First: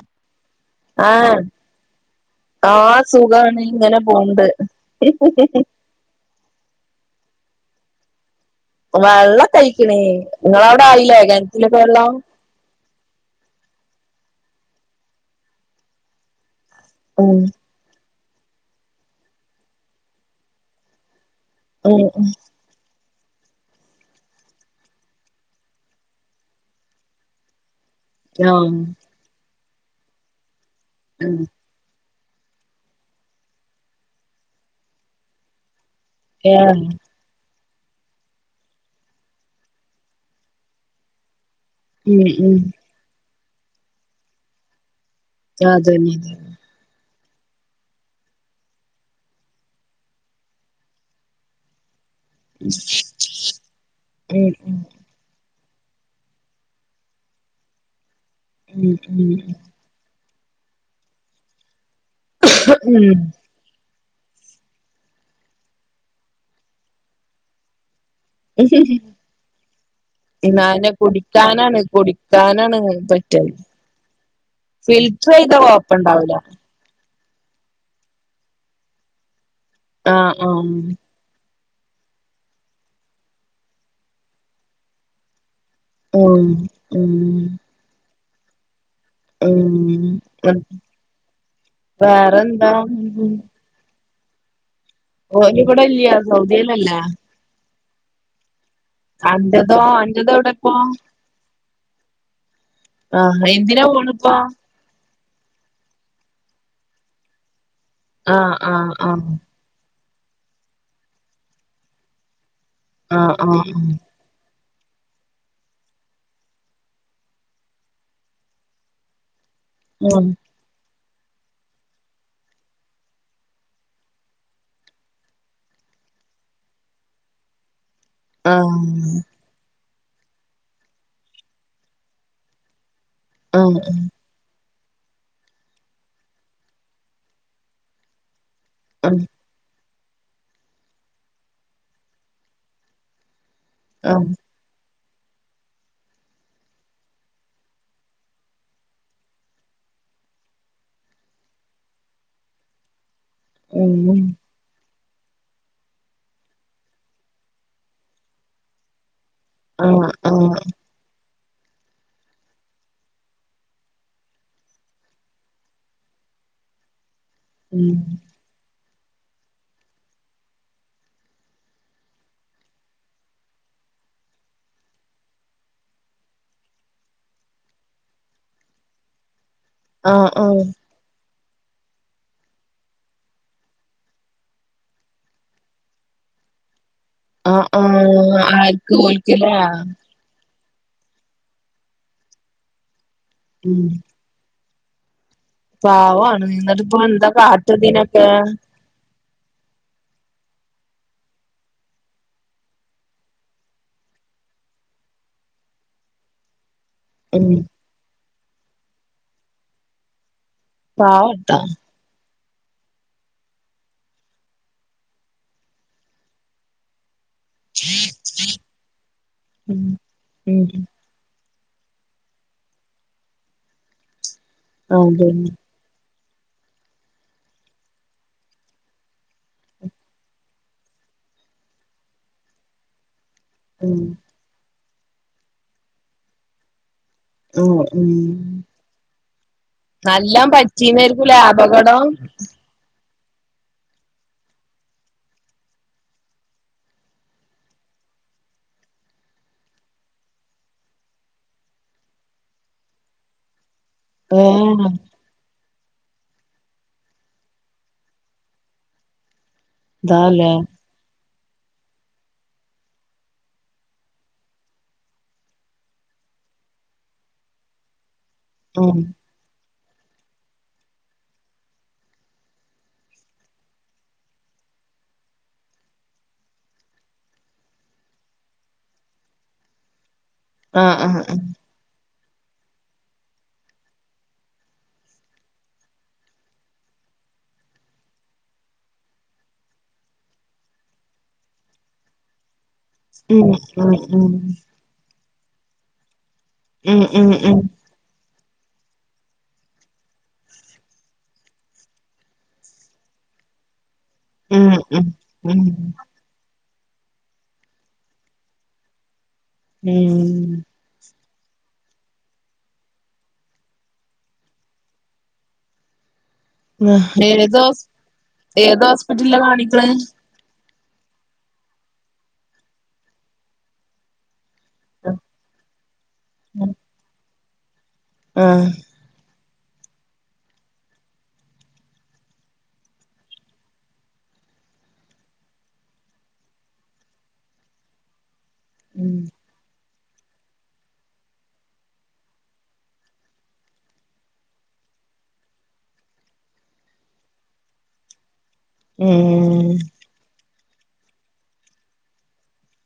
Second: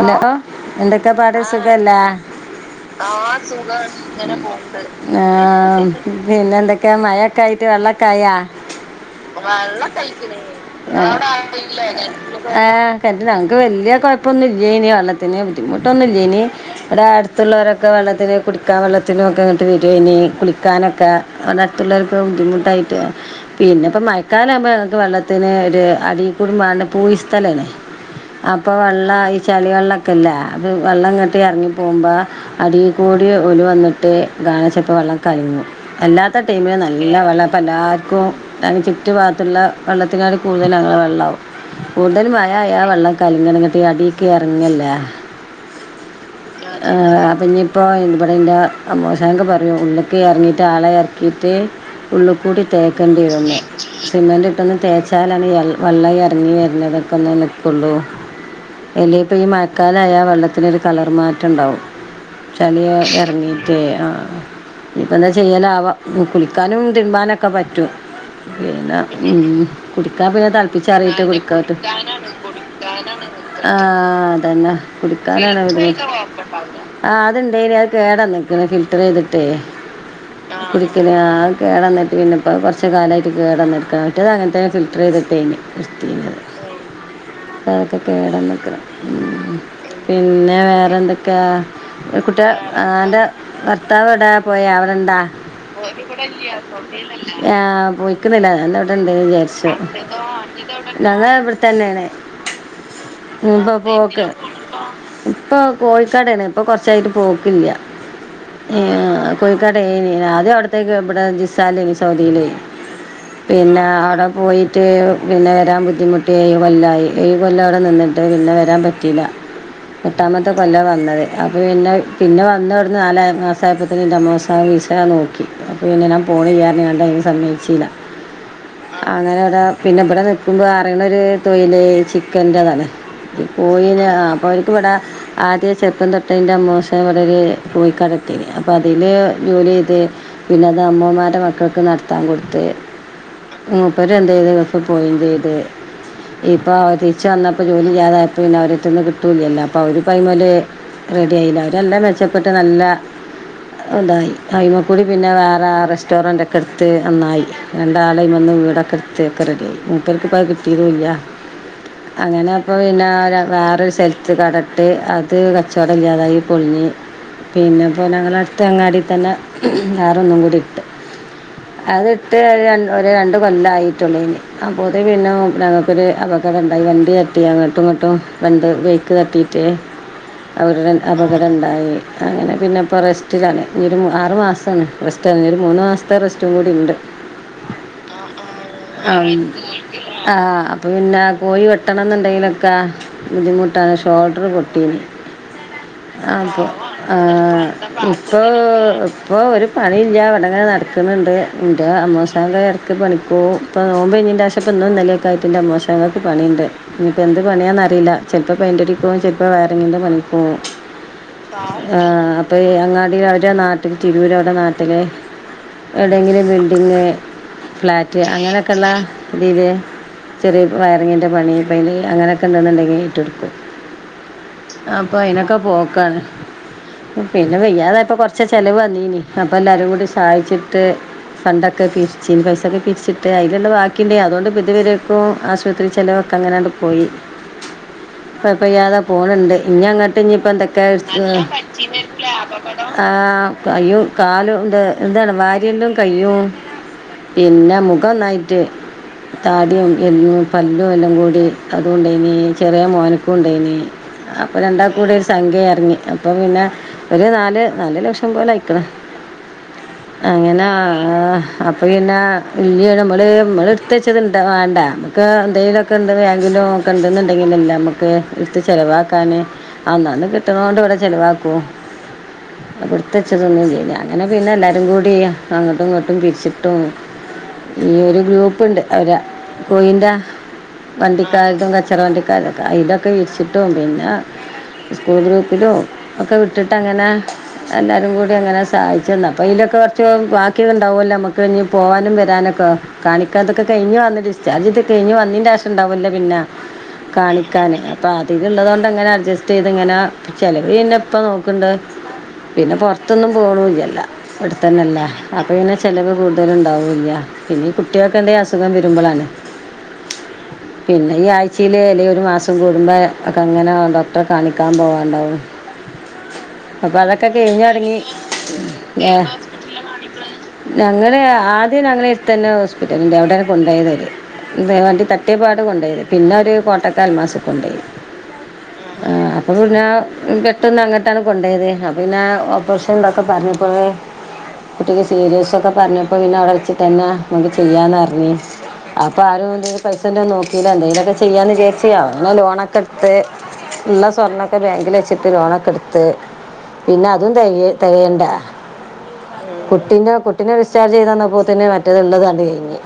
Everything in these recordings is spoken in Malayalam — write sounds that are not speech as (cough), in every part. അലോ എന്തൊക്കെ പാട് ആഹ് സുഖല്ലേ ആഹ് ആ സുഖാണ് സുഖാ ഇങ്ങനെ ങ്ങനെ പോണ്ട് പോക്ന്ന് ആ ആ. പിന്നെന്തൊക്കെ മയക്കായിട്ട് വെള്ളക്കായാ? വെള്ളക്കെ ആയിക്കണ് ഇങ്ങളവിടെ ആയില്ലേ കെണറ്റിലൊക്കെ വെള്ളം? ആഹ്, കെണറ്റി ഞങ്ങക്ക് വെല്യ കൊഴപ്പൊന്നുല്ലേയിനി വെള്ളത്തിന് ബുദ്ധിമുട്ടൊന്നുല്ലേനി ഇവിടെ ഉം അട്ത്ത്ള്ളോര് ക്കെ വെള്ളത്തിന് കുടിക്കാൻ വെള്ളത്തിനു ഒക്കെ ഇങ്ങട്ട് വെരുവേനി കുളിക്കാനൊക്കെ (unintelligible) ഉം ല്ലാർക്കു ബുദ്ധിമുട്ടായിട്ട് പിന്നെ പ്പ മഴക്കാലം ആവ്മ്പോ ഞങ്ങക്ക് വെള്ളത്തിന് ഒരു അടീകൂടി മാണ്ട് പൂയി സ്ഥലേണ് ഉം അപ്പൊ ആഹ് വള്ളായി ഈ ചളി വെള്ളക്കെല്ലേ അത് വെള്ളം ഉം ഇങ്ങട്ട് എറങ്ങി പോകുമ്പോ അടിയിൽക്കൂടി ഓല് വന്നിട്ട് (unintelligible) വെള്ളം കലങ്ങും അല്ലാ ത്ത ടൈമില് ഏഹ് നല്ല വള്ളാ അപ്പം എല്ലാർക്കും ഞ ചുറ്റു ഭാഗത്തുള്ള വെള്ളത്തിനാട്ടി കൂടുതൽ ഞങ്ങളെ വെള്ളാവും ഉം കൂടുതല് മഴ ഉം ആയാ വെള്ളം കലങ്ങാണ് ന്നിട്ട് അടിക്ക് എറങ്ങല്ലേ ആ അതെന്നെ. ആഹ് അപ്പഞ്ഞിപ്പോ ഇവടെ ഇന്റെ അമ്മോശാക്ക പറിയും ഒന്ന്ക്കെ അറങ്ങിയിട്ട് ആളെ ഇട്ട് ഉള്ളുകൂടി ഉം തേക്കേണ്ടിവന്ന് സിമെൻറ് ഉം ഇട്ടൊന്ന് തേച്ച ച്ചാലാണ് എ വെള്ള ഈ എറങ്ങി വെര്ണതൊക്കൊന്ന് നിക്കൊള്ളൂ ഉം എല്ലേ ഇപ്പ ഈ ഉം മഴക്കാലായ ആ വെള്ളത്തിനൊരു കളർ മാറ്റം ണ്ടാവും ചളി ഉം എറങ്ങി ക്കേ ആ ഇപ്പ എന്താ ചെയ്യലാവോ കുളിക്കാനും തിര്മനൊക്കെ പറ്റും പിന്ന ഉം കുടിക്കാ പിന്നെ തളപ്പിച്ചാ റിട്ടെ കുടിക്കാ പറ്റു ധാനാണ് (unintelligible) ആഹ് അതന്നെ ചെയ്ത പിടിക്കാനാണ് ബുദ്ധിമുട്ട് കൊഴപ്പണ്ടാവൂല ആഹ് അത്ണ്ടേനി അത് കേടെന്ന് ക്ണ് ഫിൽറ്റർയ്തിട്ടേ ആഹ് ആ ആഹ് കുടിക്കണെ ആ കേടന്നിട്ട് പിന്നെപ്പ കൊറച്ച് കാലായിട്ട് കേടന്നടുക്ക മറ്റത് അങ്ങനത്ത ഫിൽട്ടർ യ്തിട്ടെനി ഉം ഉം അതൊക്കെ കേടെന്ന്ക്ണ് ഉം പിന്നെ വേറെന്തൊക്കെ കുട്ടിൾ വേറെന്താ ആന്റെ ഭർ ഭർത്താവെവിടാ പോയാ അവടെണ്ടാ, ഓല് ഇവിടെല്ല സൗദിയിലല്ലേ ഇവിടെയില്ല (unintelligible) ആഹ് പോയിക്ക്ണില്ലേ ഞാൻ ഇവിടെ ഇണ്ട്ന്ന് വിചാരിച്ചു അന്റതോ അന്റത് എവിടെ ഇപ്പോ ഞാൻ ഇതാ ഇവിടെത്തന്നെയാണ് ആഹ് എന്തിനാ പോണിപ്പോ (unintelligible) ഇപ്പൊ കോഴിക്കടയാണ് ഇപ്പൊ കൊറച്ചായിട്ട് പോക്കില്ല ആഹ് ആഹ് ഏഹ് ആഹ് കോഴി തുണിക്കടയേനി ആദ്യം (unintelligible) ഇബടെ ജിസാല്ലേനി സൗദിയില് പിന്നെ ആഹ് ആടെ പോയിട്ട് ഏഴു പിന്നെ വരാൻ ബുദ്ധിമുട്ടി ഏഴ് കൊല്ലായി ഏഴ് കൊല്ല അവടെ നിന്നിട്ട് പിന്നെ വരാൻ പറ്റീല്ലാ ആഹ് എട്ടാമ (unintelligible) കൊല്ലാ വന്നത് അപ്പം പിന്നെ പിന്നെ വന്ന അവട്ന്ന് നാല് മാസം ആയപ്പോത്തിനും ഇന്റെ അമ്മോസാക്ക വിസാ നോ അപ്പോ പിന്നെ ഞാൻ പോണില്ലാന്ന് പറഞ്ഞ്ങ്ങാണ്ട് അയിന് സമ്മയിച്ചീല്ല ആഹ് അങ്ങനെയിവിടെ പിന്നെ ഇബടെ, നിക്കുമ്പോ അറയണ ഒരു തൊയിലെ വിചാരിച്ച് ഗതികേടാണ് ആഹ് ആഹ് പോയിനെ ആഹ് (unintelligible) ഇപ്പ ഇവിടെ ആദ്യ ചെറുപ്പം തൊട്ട് ഇൻ്റെ അമ്മോശൻ ഇവിടെ‌ ഒരു തുണിക്കട ഇട്ടീനി അപ്പോ അതില് ജോലിചെയ്ത്, പിന്നെയത് അമ്മമാരുടെ മക്കക്കുനടത്താൻ കൊടുത്ത് ആഹ് മൂപ്പരെന്തയ്ത് ഗൾഫ് പോവേം ചെയ്ത്. ഇപ്പോ അവധി ചെന്നപ്പം ജോലി ചെയ്യാതായപ്പം പിന്നെ അവരെട്ത്ത്ന്ന് കിട്ടൂല്ലല്ലോ അപ്പൊ അവര് പറിം പോലെ റെഡിയായില്ല, അവരെല്ലാം മെച്ചപ്പെട്ട് നല്ല ഉം ഇതായി അയിമ്മെക്കൂടി പിന്നെ വേറെ റെസ്റ്റോറന്റൊക്കെയെടുത്ത് നന്നായി രണ്ടാളു വന്ന് വീടൊക്കെയെടു സയൊക്കെ റെഡിയായി ആഹ് മൂപ്പർക്ക് ഇപ്പത് ആഹ് കിട്ടിയതുല്ല അങ്ങനെയായപ്പോ പിന്നെ ര വേറൊരു സ്ഥലത്ത് കടയിട്ട്, അത് കച്ചവടയില്ലാതായി പൊളിഞ്ഞ് ഉം പിന്നെപ്പോ ഞങ്ങളെ അട്ത്ത അങ്ങാടിത്തന്നെ വേറൊന്നുക്കൂടി ഇട്ട് അതിട്ട് ഒര് ഒരു രണ്ടു കൊല്ലായിട്ടുള്ളൂ അയിന് അപ്പോത്തിനും പിന്നെ ഞങ്ങക്കൊരു (unintelligible) അപകടണ്ടായി, വണ്ടി തട്ടി അങ്ങോട്ടു ഇങ്ങോട്ടും വണ്ടി ബ്രേക്കുതട്ടിയിട്ട് ആഹ് ആഹ് അവരുടെ അപകട ഇണ്ടായി അങ്ങനെ പിന്നെയിപ്പോ റെസ്റ്റിലാണ്, ഇനിയൊരു മൂ ആറുമാസമായി റെസ് (unintelligible) ഇനിയൊരു മൂന്നു മാസത്തെ റെസ്റ്റും കൂടിയുണ്ട് ആഹ് ആഹ് ആർക്ക് ആഹ്, ഓൽക്ക്ല്ലേ ആഹ്, അപ്പൊ പിന്നെ പോയി വെട്ടണന്ന്ണ്ടെങ്കിലൊക്കെ ഉം ബുദ്ധിമുട്ടാണ് ഷോൾഡറ് പൊട്ടീന് പാവാണ് അതെ എന്നിട്ട് ഇപ്പോ എന്താ കാട്ട ആഹ് ഇതിനൊക്കെ ഇപ്പോ ഇപ്പോ ഒരു പണില്ല്യ ഇവടെങ്ങനെ നടക്ക്ണുണ്ട് ന്റെ അമ്മോസൻ എടക്ക് പണിക് പോവും ഇപ്പ നോമ്പയ്ഞ്ഞേന്റേഷപ്പന്നും ഇന്നലെക്കായിറ്റ് ന്റെ അമ്മോസൻ ക്ക് പണിണ്ട് ഇഞ്പ്പോ എന്ത് ഉം പണിയാന്നറീല ചെലപ്പോ പെയിന്റടി പോവും ചെലപ്പോ വയറിങ്ങിന്റെ പണിക്ക് പോവും പാവട്ടാ ആഹ് അപ്പൊ ഈ അങ്ങാടില് അവരെ നാട്ടില് തിരൂര് അവരെ നാട്ടിലെ എവിടെങ്കിലും ബിൽഡിങ്ങിനെ ഫ്ലാറ്റ് അങ്ങനെക്കെള്ള രീതിയെ ഉം ചെറി ഉം വയറിങ്ങിന്റെ പണി പെയിന്റിംഗിന്റെ അങ്ങനെക്കണ്ട്ന്ന്ണ്ടെങ്കി ഏറ്റ്ട്ക്കും അപ്പൊ അതന്നെ അയിനൊക്കെ പോക്കാണ് പിന്നെ വയ്യാതായപ്പൊ കൊറച്ചൊര് ചെലവ് വന്നീനി അപ്പൊ എല്ലാരും കൂടി സഹായിച്ചിട്ട് ഫണ്ടൊക്കെ പിരിച്ച്ന് പൈസൊക്കെ പിരിച്ചി ട്ട് അയില്ള്ള ഉം വാക്കിണ്ടേ അതോണ്ട്പ്പ ഇത് വരേക്കും ആശുപത്രി ചെലവൊക്കെ അങ്ങനാണ്ട് പോയി ഉം ഉം ഇപ്പ പ്പയ്യാതെ പോണ് ണ്ട് ഇനി അങ്ങട്ട് ഇഞ്പ്പ നല്ലോം എന്തെക്കാ പറ്റീന്നായിരിക്കൂലേ അപകടം ആഹ് കയ്യും കാലുണ്ട് എന്താണ് വാരിയെല്ലും കയ്യും പിന്നെ മുഖംനായിറ്റ് താടിയും (unintelligible) പല്ലും എല്ലാം കൂടി അതുണ്ടേന് ചെറിയ മോൻക്കും ഇണ്ടായിന് അപ്പൊ ഏഹ് രണ്ടാൾക്കുകൂടി സംഖ്യ ഇറങ്ങി അപ്പൊ പിന്നെ ഒരു നാല് നാല് ലക്ഷം പോലയെക്കണ് ഇതാല്ലേ അങ്ങനെ ആഹ് അപ്പേ പിന്നെ ഇയ്യ്‌ മ്മൾ മ്മൾ എടുത്ത് ച്ചത്ണ്ട വേണ്ടേ ഇക്ക എന്തെങ്കിലൊക്കെ ഇണ്ട് ബാങ്കിലു കണ്ടെന്ന് ഇണ്ടാകിലല്ലേ നമുക്ക് ഇടുത്ത് ഉം ചെിലവാക്കാന് അന്നന്ന് കിട്ടണത് കൊണ്ട് ഇവിടെ ചെിലവാക്കൂ ഇടുത് വെച്ചതൊന്നും ഇല്ല അങ്ങനെ പിന്നെ എല്ലാരും കൂടി അങ്ങോട്ടും ഇങ്ങോട്ടും പിരിച്ചിട്ടും ഈ ഒരു ഗ്രൂപ്പ്ണ്ട് അവരാ കോയിന്റ ആഹ് ആഹ് വണ്ടിക്കാരതും കച്ചറ വണ്ടിക്കാരുംഒകെ അതിലൊക്കെ ഇടിച്ചിട്ടും പിന്നെ സ്കൂൾ ഗ്രൂപ്പില്ലോ ഒക്കെ വിട്ട്ട്ട് അങ്ങനെ എല്ലാരും കൂടെ അങ്ങനെ സഹായിച്ചന്ന് അപ്പൊ അതിലൊക്കെ കുറച്ച് ബാക്കിണ്ടാവോല്ല നമ്മുക്ക് ഇനി പോവാനും വരാനക്കെ ഉം കാണിക്കാത്തൊക്കെ ഉം കഴിഞ്ഞ് വന്നിട്ട് ഉം ഡിസ് ഇതൊക്കെ കഴിഞ്ഞ് വന്നിന്റെ ആവശ്യം ഉണ്ടാവല്ലേ പിന്നെ ഉം ഉം ഉം കാണിക്കാന് അപ്പൊ അതിന്ന് ഉള്ളത് കൊണ്ട് എങ്ങനെ അഡ്ജസ്റ്റ് ചെയ്ത് ഇങ്ങനെ ചെലവ് ഇന്നെ ഇപ്പ നോക്കണ്ട് പിന്നെ പോറത്തൊന്നും പോണുല്ലല്ല ഉം ഇവിടെത്തന്നലെ അപ്പൊ ഉം പിന്നെ ഉം ചെലവ് കൂ ന്റെൽ ഉണ്ടാവൂല്ല പിന്നെ ഈ കുട്ടികൾക്ക് എന്തേലും അസുഖം വരുമ്പളണ് മ്മ് പിന്നെ ഈ ആഴ്ച്ചെല് അല്ലങ്കിൽ ഒരു മാസം കൂടുമ്പ ഒക്കെ അങ്ങനെ ഡോക്ടറെ കാണിക്കാൻ പോവാണ്ടാവും ആ, അപ്പൊ അതൊക്കെ ഏത് ഹോസ് കഴിഞ്ഞറങ്ങി ഏത് ഹോസ്പിറ്റലിലാ ഹോസ്പിറ്റലില്ല കാണിക്കണേ കാണിക്കണ് ഞങ്ങള് ആദ്യം ഞങ്ങളെ എടുത്തു തന്നെ ഹോസ്പിറ്റൽ ഇണ്ട് അവിടെ കൊണ്ട് പോയത് അവര് ഇവെ വണ്ടി തട്ടിയപ്പാട് കൊണ്ടോയിത് പിന്നെ അവര് കോട്ടക്കാൽ അൽ മാസ് കൊണ്ടോയി ആഹ് ആഹ് അപ്പൊ പിന്നെ പെട്ടന്ന് അങ്ങട്ടാണ് കൊണ്ടയത് അപ്പൊ പിന്നെ ഓപ്പറഷൻന്തൊക്കെ പറഞ്ഞപ്പോഴെ കുട്ടിക്ക് സീരിയസ് ഒക്കെ പറഞ്ഞപ്പോ പിന്നെ അവിടെ വെച്ച് തന്നെ നമുക്ക് ചെയ്യാന്ന് പറഞ്ഞ് ഉം അപ്പൊ ആരും എന്തെങ്കും പൈസന്റെ അപ്പ അപ്പോ ആരും എന്റേന്ന് പൈസ ഇണ്ടോന്നും നോക്കില്ല എന്തെകിലുമൊക്കെ ചെയ്യാന്ന് വിചാരിച് അങ്ങനെ ലോണൊക്കെ എടുത്ത് ഉള്ള സ്വർണ്ണൊക്കെ ബാങ്കിൽ വെച്ചിട്ട് ലോണൊക്കെ ഇടുത്ത് പിന്നെ അതും തേകയ് തേകയേണ്ടേ ഉം കുട്ടിന്റെ കുട്ടിനെ ഡിസ്ചാർജ് ചെയ്തന്നപ്പോ ത് ന് മറ്റേത് ഇള്ളത് അത് കഴിഞ്ഞ്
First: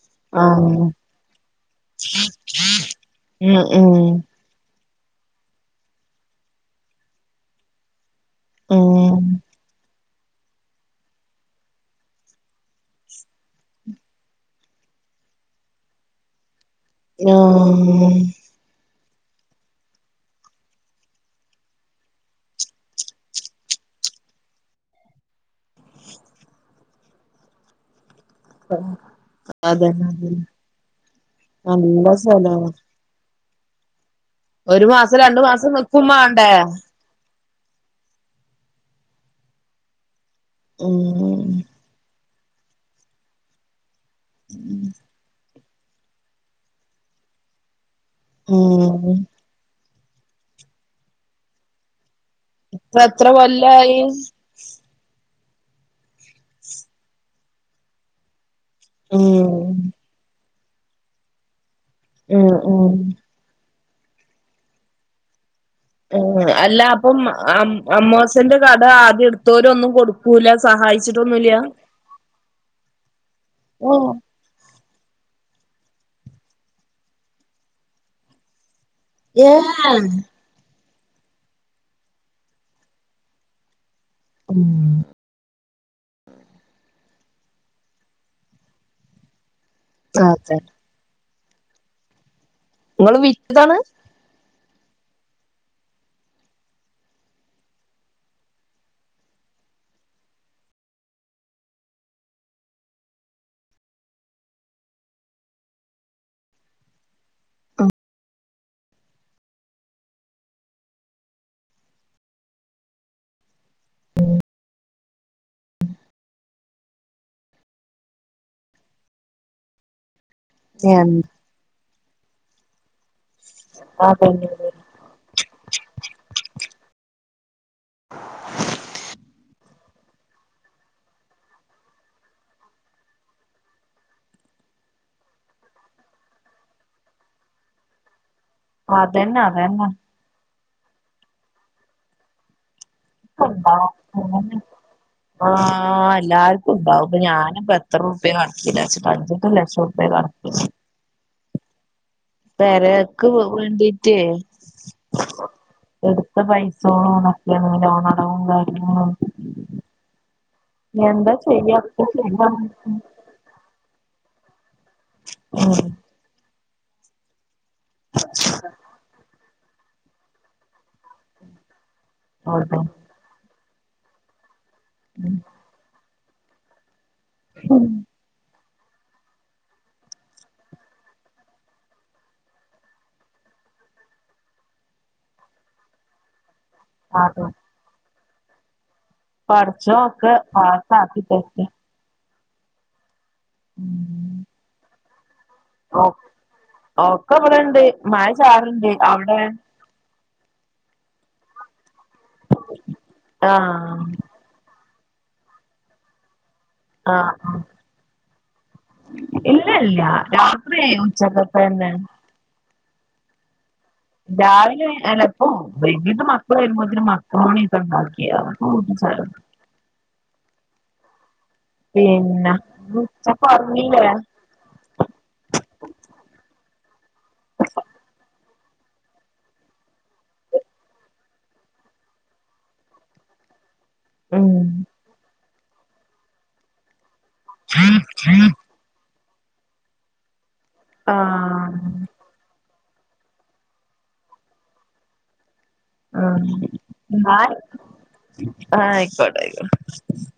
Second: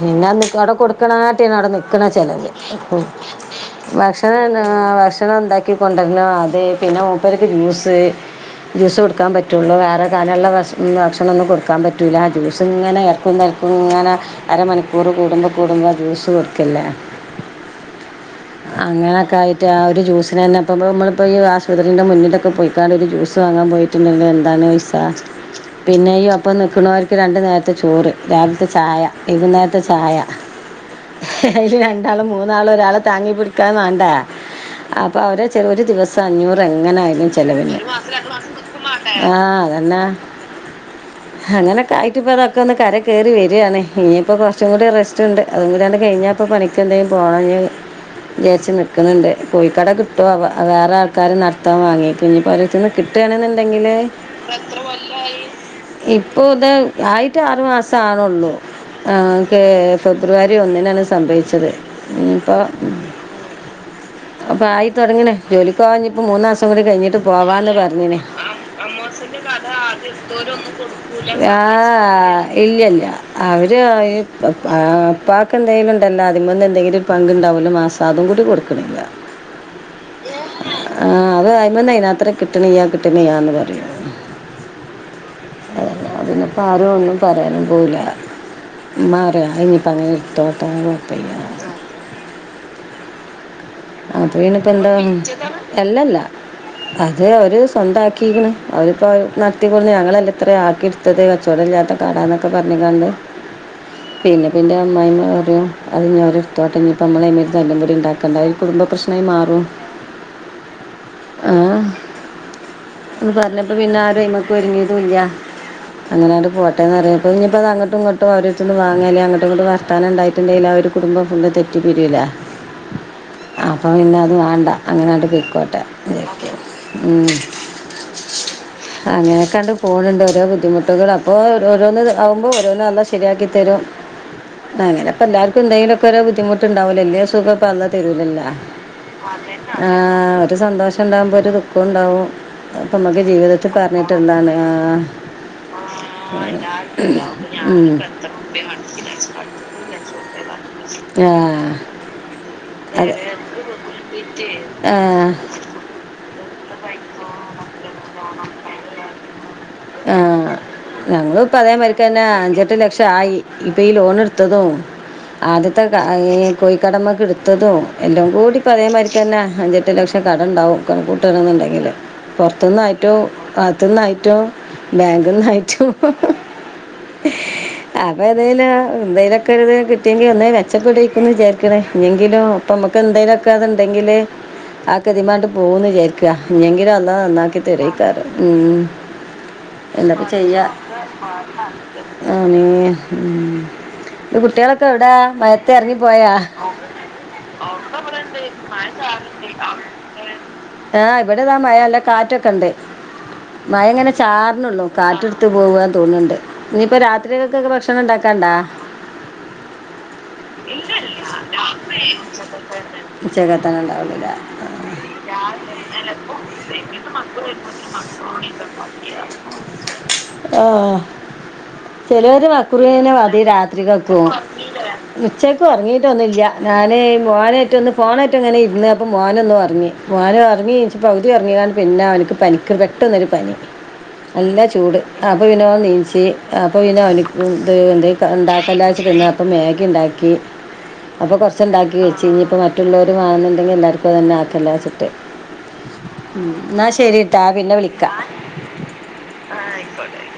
പിന്നെന്ത് അവിടെ ആഹ് കൊടുക്കണാകാട്ടിം ആണ് അവിടെ നിക്കണ ചെലവ് മ്മ് ഉം ഉം ഭക്ഷണം (unintelligible) ഭക്ഷണം ഉണ്ടാക്കി കൊണ്ടുവരണം അത് പിന്നെ മൂപ്പര്ക്ക് ജ്യൂസ് ജ്യൂസ് ഉം കൊടുക്കാൻ പറ്റുള്ളൂ വേറെ കാനുള്ള ഭക്ഷ ഭക്ഷണംമോന്നും കൊടുക്കാൻ പറ്റുല്ല ജ്യൂസ് ഇങ്ങനെ എടക്കും തലക്കും ഇങ്ങനെ അരമണിക്കൂറ് കൂടുമ്പോ കൂടുമ്പ ജ്യൂസ് കൊടുക്കല്ലേ നോ അങ്ങനെയൊക്കെ ആയിട്ട് ആ ഒരു ജ്യൂസന് തന്നെപ്പോ നമ്മളിപ്പോ ഈ ആശുപത്രിന്റെ മുന്നിലെക്കെ പോയി കടെല്ല് ഒരു ജ്യൂസ് വാങ്ങാൻ പോയിട്ടുണ്ടകില് എന്താണ് പൈസ പിന്നെ ഈ ഒപ്പം നിക്കണോർക്ക് രണ്ടു നേരത്തെ ചോറ് രാവിലത്തെ ഛായ വൈകുന്നേരത്തെ അതന്നെ ഛായ അതന്നെ അതിൽ നല്ല രണ്ടാളും സ്ഥലാണ് മൂന്നാളും ഒരാളെ താങ്ങി പിടിക്കാൻ വേണ്ടേ ഒരു മാസം അപ്പൊ രണ്ടു അവരെ വെച്ച മാസം ഒരു നിക്കും ദിവസം മാണ്ടേ അഞ്ഞൂറ് എങ്ങനായാലും ചെ ചെലവിന് ഒരു മാസം രണ്ടു മാസം നിക്കും വേണ്ടേ ആഹ് അതന്നെ ഉം അങ്ങനൊക്കെയിട്ടിപത ക്കെ ഒന്ന് കര കേറി വരാണ് ഇനിയിപ്പോ കൊറച്ചും കൂടി റെസ് അതും കൂടിയണ്ട് കഴിഞ്ഞാ പ്പോ പണിക്ക് എന്തെങ്കിലും പോകന് വിചാരിച് ഉം നികാണണ്ട് കോഴിക്കട കിട്ടോ ആവോ അത് വേറെ ആൾക്കാര് നടത്താൻ വാങ്ങി പിന്നീപ്പ അവരുത്തുന്ന് ഇപ്പ എത്ര കിട്ടണെന്നുണ്ടെങ്കില് കൊല്ലായി ഇപ്പൊ എത്രകൊല്ലായി ഇപ്പൊ ഇത് ആയിട്ട് ആറു മാസം ആണുള്ളൂ ആ ക്കെ ഉം ഫെബ്രുവരി ഒന്നിനാണ് സംഭവിച്ചത് ഉം ഇപ്പൊ അപ്പൊ ആയിതോടങ്ങനേ ജോലിക്കുവാൻ ഇപ്പ മൂന്ന് ഏഹ് മാസം അല്ല കൂടി അപ്പം കഴിഞ്ഞിട്ട് അം പോവാന്ന് പറനെഞ്ഞ് അമ്മോസന്റെ കട ആദ്യം എടുത്തോരൊന്നും കൊടുക്കൂല സഹായിച്ചിട്ടൊന്നുല്ല ആഹ് ഇല്ലല്ല അവര് ഏഹ് ഇപ്പക്ക് എന്തെങ്കലും ഇണ്ടല്ലോ അതിമന്ന് എന്തെങ്കിലും ഒരു പങ്ക് ഉണ്ടാവല്ലോ മാസം അതുകൂടി കൊടുക്കണില്ല ഏഹ് ആ അത് അയ്മന്ന് അയ്നാത്രം കിട്ട്ണില്ല കിട്ട്ണില്ല പറയും ഉം അതിനിപ്പോ ആരോ ഒന്നും പറയാനും പോവൂല ഇമ്മാറയ അയ്നിപ്പോ അങ്ങനെ അതെ എടുത്തോട്ടെ കുഴപ്പമില്ല നിങ്ങള് വിറ്റതാണ് അത് പിന്നെപ്പന്താ അല്ലല്ല അത് ഓര് സ്വന്താകിക്ക്ണ് അവരിപ്പോ നടത്തിക്കൊ ഞങ്ങളല്ല ഇത്ര ആക്കിയത് ഇപ്പൊ തീരെ കച്ചോടല്ലത്തെ കടാന്നൊക്കെ പറഞ്ഞുകാണ്ട് പിന്നെ പിന്നെ അമ്മായിമ്മ പറയ അത് ഓൽ ഇട്ത്തോട്ടെ ഇനിപ്പോ അതിന് ഞമ്മൾ അയന് തല്ലുംപിടി ഇണ്ടാക്കണ്ട കുടുംബപ്രശ്നമായി മാറും ആ ഇപ്പൊ പറഞ്ഞപ്പ പിന്നെ ആരുഅയ്മ്മക്ക് ഒരുങ്ങിയതുല്ല അങ്ങനെയങ്ങട്ട് പോട്ടേന്ന്റയപ്പോ ഇനിപ്പത് അങ്ങട്ടും ഇങ്ങോട്ടും ഓരോര്ത്ത്ന്ന് വാങ്ങേല്ലി അങ്ങട്ടും ഇങ്ങോട്ടും വാർത്തനണ്ടായി ന്തേലും ആ ഒരു കുടുംബം എന്താ ഒന്ന് തെറ്റിപ്പിരീലെ അപ്പൊപിന്നെ പെണ്ണെ അതുവാണ്ട അങ്ങനെങ്ങട്ട് പൊയ്ക്കോട്ടേ (unintelligible) മ്മ് (inaudible) അങ്ങനൊക്കാണ്ട് പോണുണ്ട് ഓരോ ബുദ്ധിമുട്ടുകൾ അപ്പൊ ഓരോന്ന് ആവുമ്പോ ഓരോന്ന് അള്ളാ ശരിയാക്കി തരും അങ്ങനെപ്പൊ എല്ലാർക്കും എന്തെങ്കിലുംക്കെ ഒരു ബുദ്ധിമുട്ടുണ്ടാവൂലെ എല്ല്യ സുഖക്കോ അള്ള തരൂല്ലല്ലോ അതന്നെ അതന്നെ ആഹ് ഒരു സന്തോഷം ഉണ്ടാവുമ്പോ ഒരു ദുഃഖം ഉണ്ടാവും അപ്പൊ നമ്മക്ക് ജീവിതത്തി ഒക്കെണ്ടാവും പറഞ്ഞിട്ടുള്ളാണ് അതന്നെ ആ ആഹ് എല്ലാർക്കും ഉണ്ടാവുംപ്പൊ ഞാനിപ്പ ഉം. എത്രറുർപ്പി കടത്തില അഞ്ചട്ട് ലക്ഷം ഉർപ്പി കടത്തില (inaudible) ആ പെരേക്ക് വേണ്ടീട്ടേ (unintelligible) ആ എടുത്ത പൈസോളും (unintelligible) മറ്റേതും ലോണടവും കാര്യങ്ങളും ആ എന്താ ചെയ്യാ ഒക്കെ ഞങ്ങളുപ്പതേമാതിരിക്കന്നെ ശരിയാവും അഞ്ചെട്ട് ലക്ഷം ആയി ഇപ്പയീ ലോണ് ട്ത്തതും ആദ്യത്തെ ക യീ കോഴിക്കടമക്കെടുത്തതും എല്ലംകൂടി അതേമാതിരിക്കന്നെ അഞ്ചെ ട്ട് ലക്ഷം കടണ്ടാവും കാണൂട്ടാണ്ന്നെങ്കിൽ അതെ പൊറത്തുന്നായിട്ടും അകത്തുന്നായിട്ടും ബേങ്ക്ഹൈറ്റു (unintelligible) ഹും അപ്പോഎതേലും എന്തെലൊക്കെരുത് കിട്ടിയെങ്കി ഒന്ന് മെച്ചപ്പെടേയിക്കുന്ന് വിജാരിക്ക്ണ് ഇഞെങ്കിലും പ്പോ മ്മക്ക്ന്തേങ്കിലൊക്കെ അത്ണ്ടെങ്കിൽ ആക്കെ തീമ്മെങ്ങട്ട് പോവുന്ന് വിജാരിക്ക ഇഞെങ്കിലുംഅ അള്ളാ അതെ നന്നാക്കി തെരേക്കാരം മ്മ് പടച്ചോൻ എന്നാപ്പോ ഒക്കെ ചെയ്യാ പാസ്സാക്കി തരട്ടെ അങ്ങെ മ് കുട്ടിയാളോക്കെ എവിടെ മ ഓ ഒക്കെ ബെടെണ്ട് മാഴ ചാർണ്ട് അവ്ടെ (unintelligible) ആ ഇബടീതാ മഴ നല്ല കാറ്റൊക്കെണ്ട് മഴ ആഹ് ങ്ങനെ ചാർനോള്ളു കാറ്റ് ട്ത്ത് പോവാതോന്ന്ണ്ട് ആഹ് ഇനിയിപ്പൊരാത്രികൾക്കൊക്കെ ഭക്ഷണം ഇണ്ടാക്കാണ്ടോ ഇല്ല ഇല്ല രാത്രി ഇല്ല ല്ലാ ഉച്ചക്കത്തെ തന്നെ (unintelligible) (unintelligible) ഉച്ചക്കത്തെങണ്ടാവും രാവിലെ അല്ല ഇപ്പൊ വൈകീട്ട് മക്കൾ വരുമ്പോ പിന്നെ മക്രോണിയൊക്കെണ്ടാകി (unintelligible) അആ ചെലോര് പിന്നെ വ (inaudible) മതി ഉച്ചക്ക് ഉറങ്ങീലേ രാത്രികക്കും ഒറങ്ങീട്ടില്ലേ (unintelligible) ഉച്ചക്ക് ഒറങ്ങിയിട്ടൊന്നുല്ലൃ ഞാൻ മോനായിട്ടൊന്ന് ഫോണേയിട്ട് ഇങ്ങനെ ഇരുന്ന് അപ്പം മോന്നൊറങ്ങി മാനു ഒറങ്ങി നീച്ച് പകുതി ഒറങ്ങീങ്ങാണ്ട് പിന്നെ അവനിക്ക് പനിക്ക്ന്ന് ട്ടെന്നൊരു പനി ഉം നല്ലചൂട് അപ്പപിന്നെഓന് നീച്ച് അപ്പപിന്നെ ഓന്ക്ക് ഫുഡ്‌ എന്തേ ഇണ്ടാക്കല്ലാംച്ചിട്ട് തിന്നാ പ്പൊ മേഗ്ഗിണ്ടാക്കി ആഹ് അപ്പൊ കൊറച്ച്ണ്ടാക്കി വെച്ച് ഇനിപ്പോ മ പിള്ളേരു വാങ്ങുണ്ടെങ്കിൽ എല്ലാർക്കുതന്നെ ആക്കല്ലാച്ചിട്ട് ആഹ് ഉ എന്നാ ശരിട്ടാ പിന്നെ വിളിക്കാ ആഹ ആയിക്കോട്ടെ ആയിക്കോട്ടെ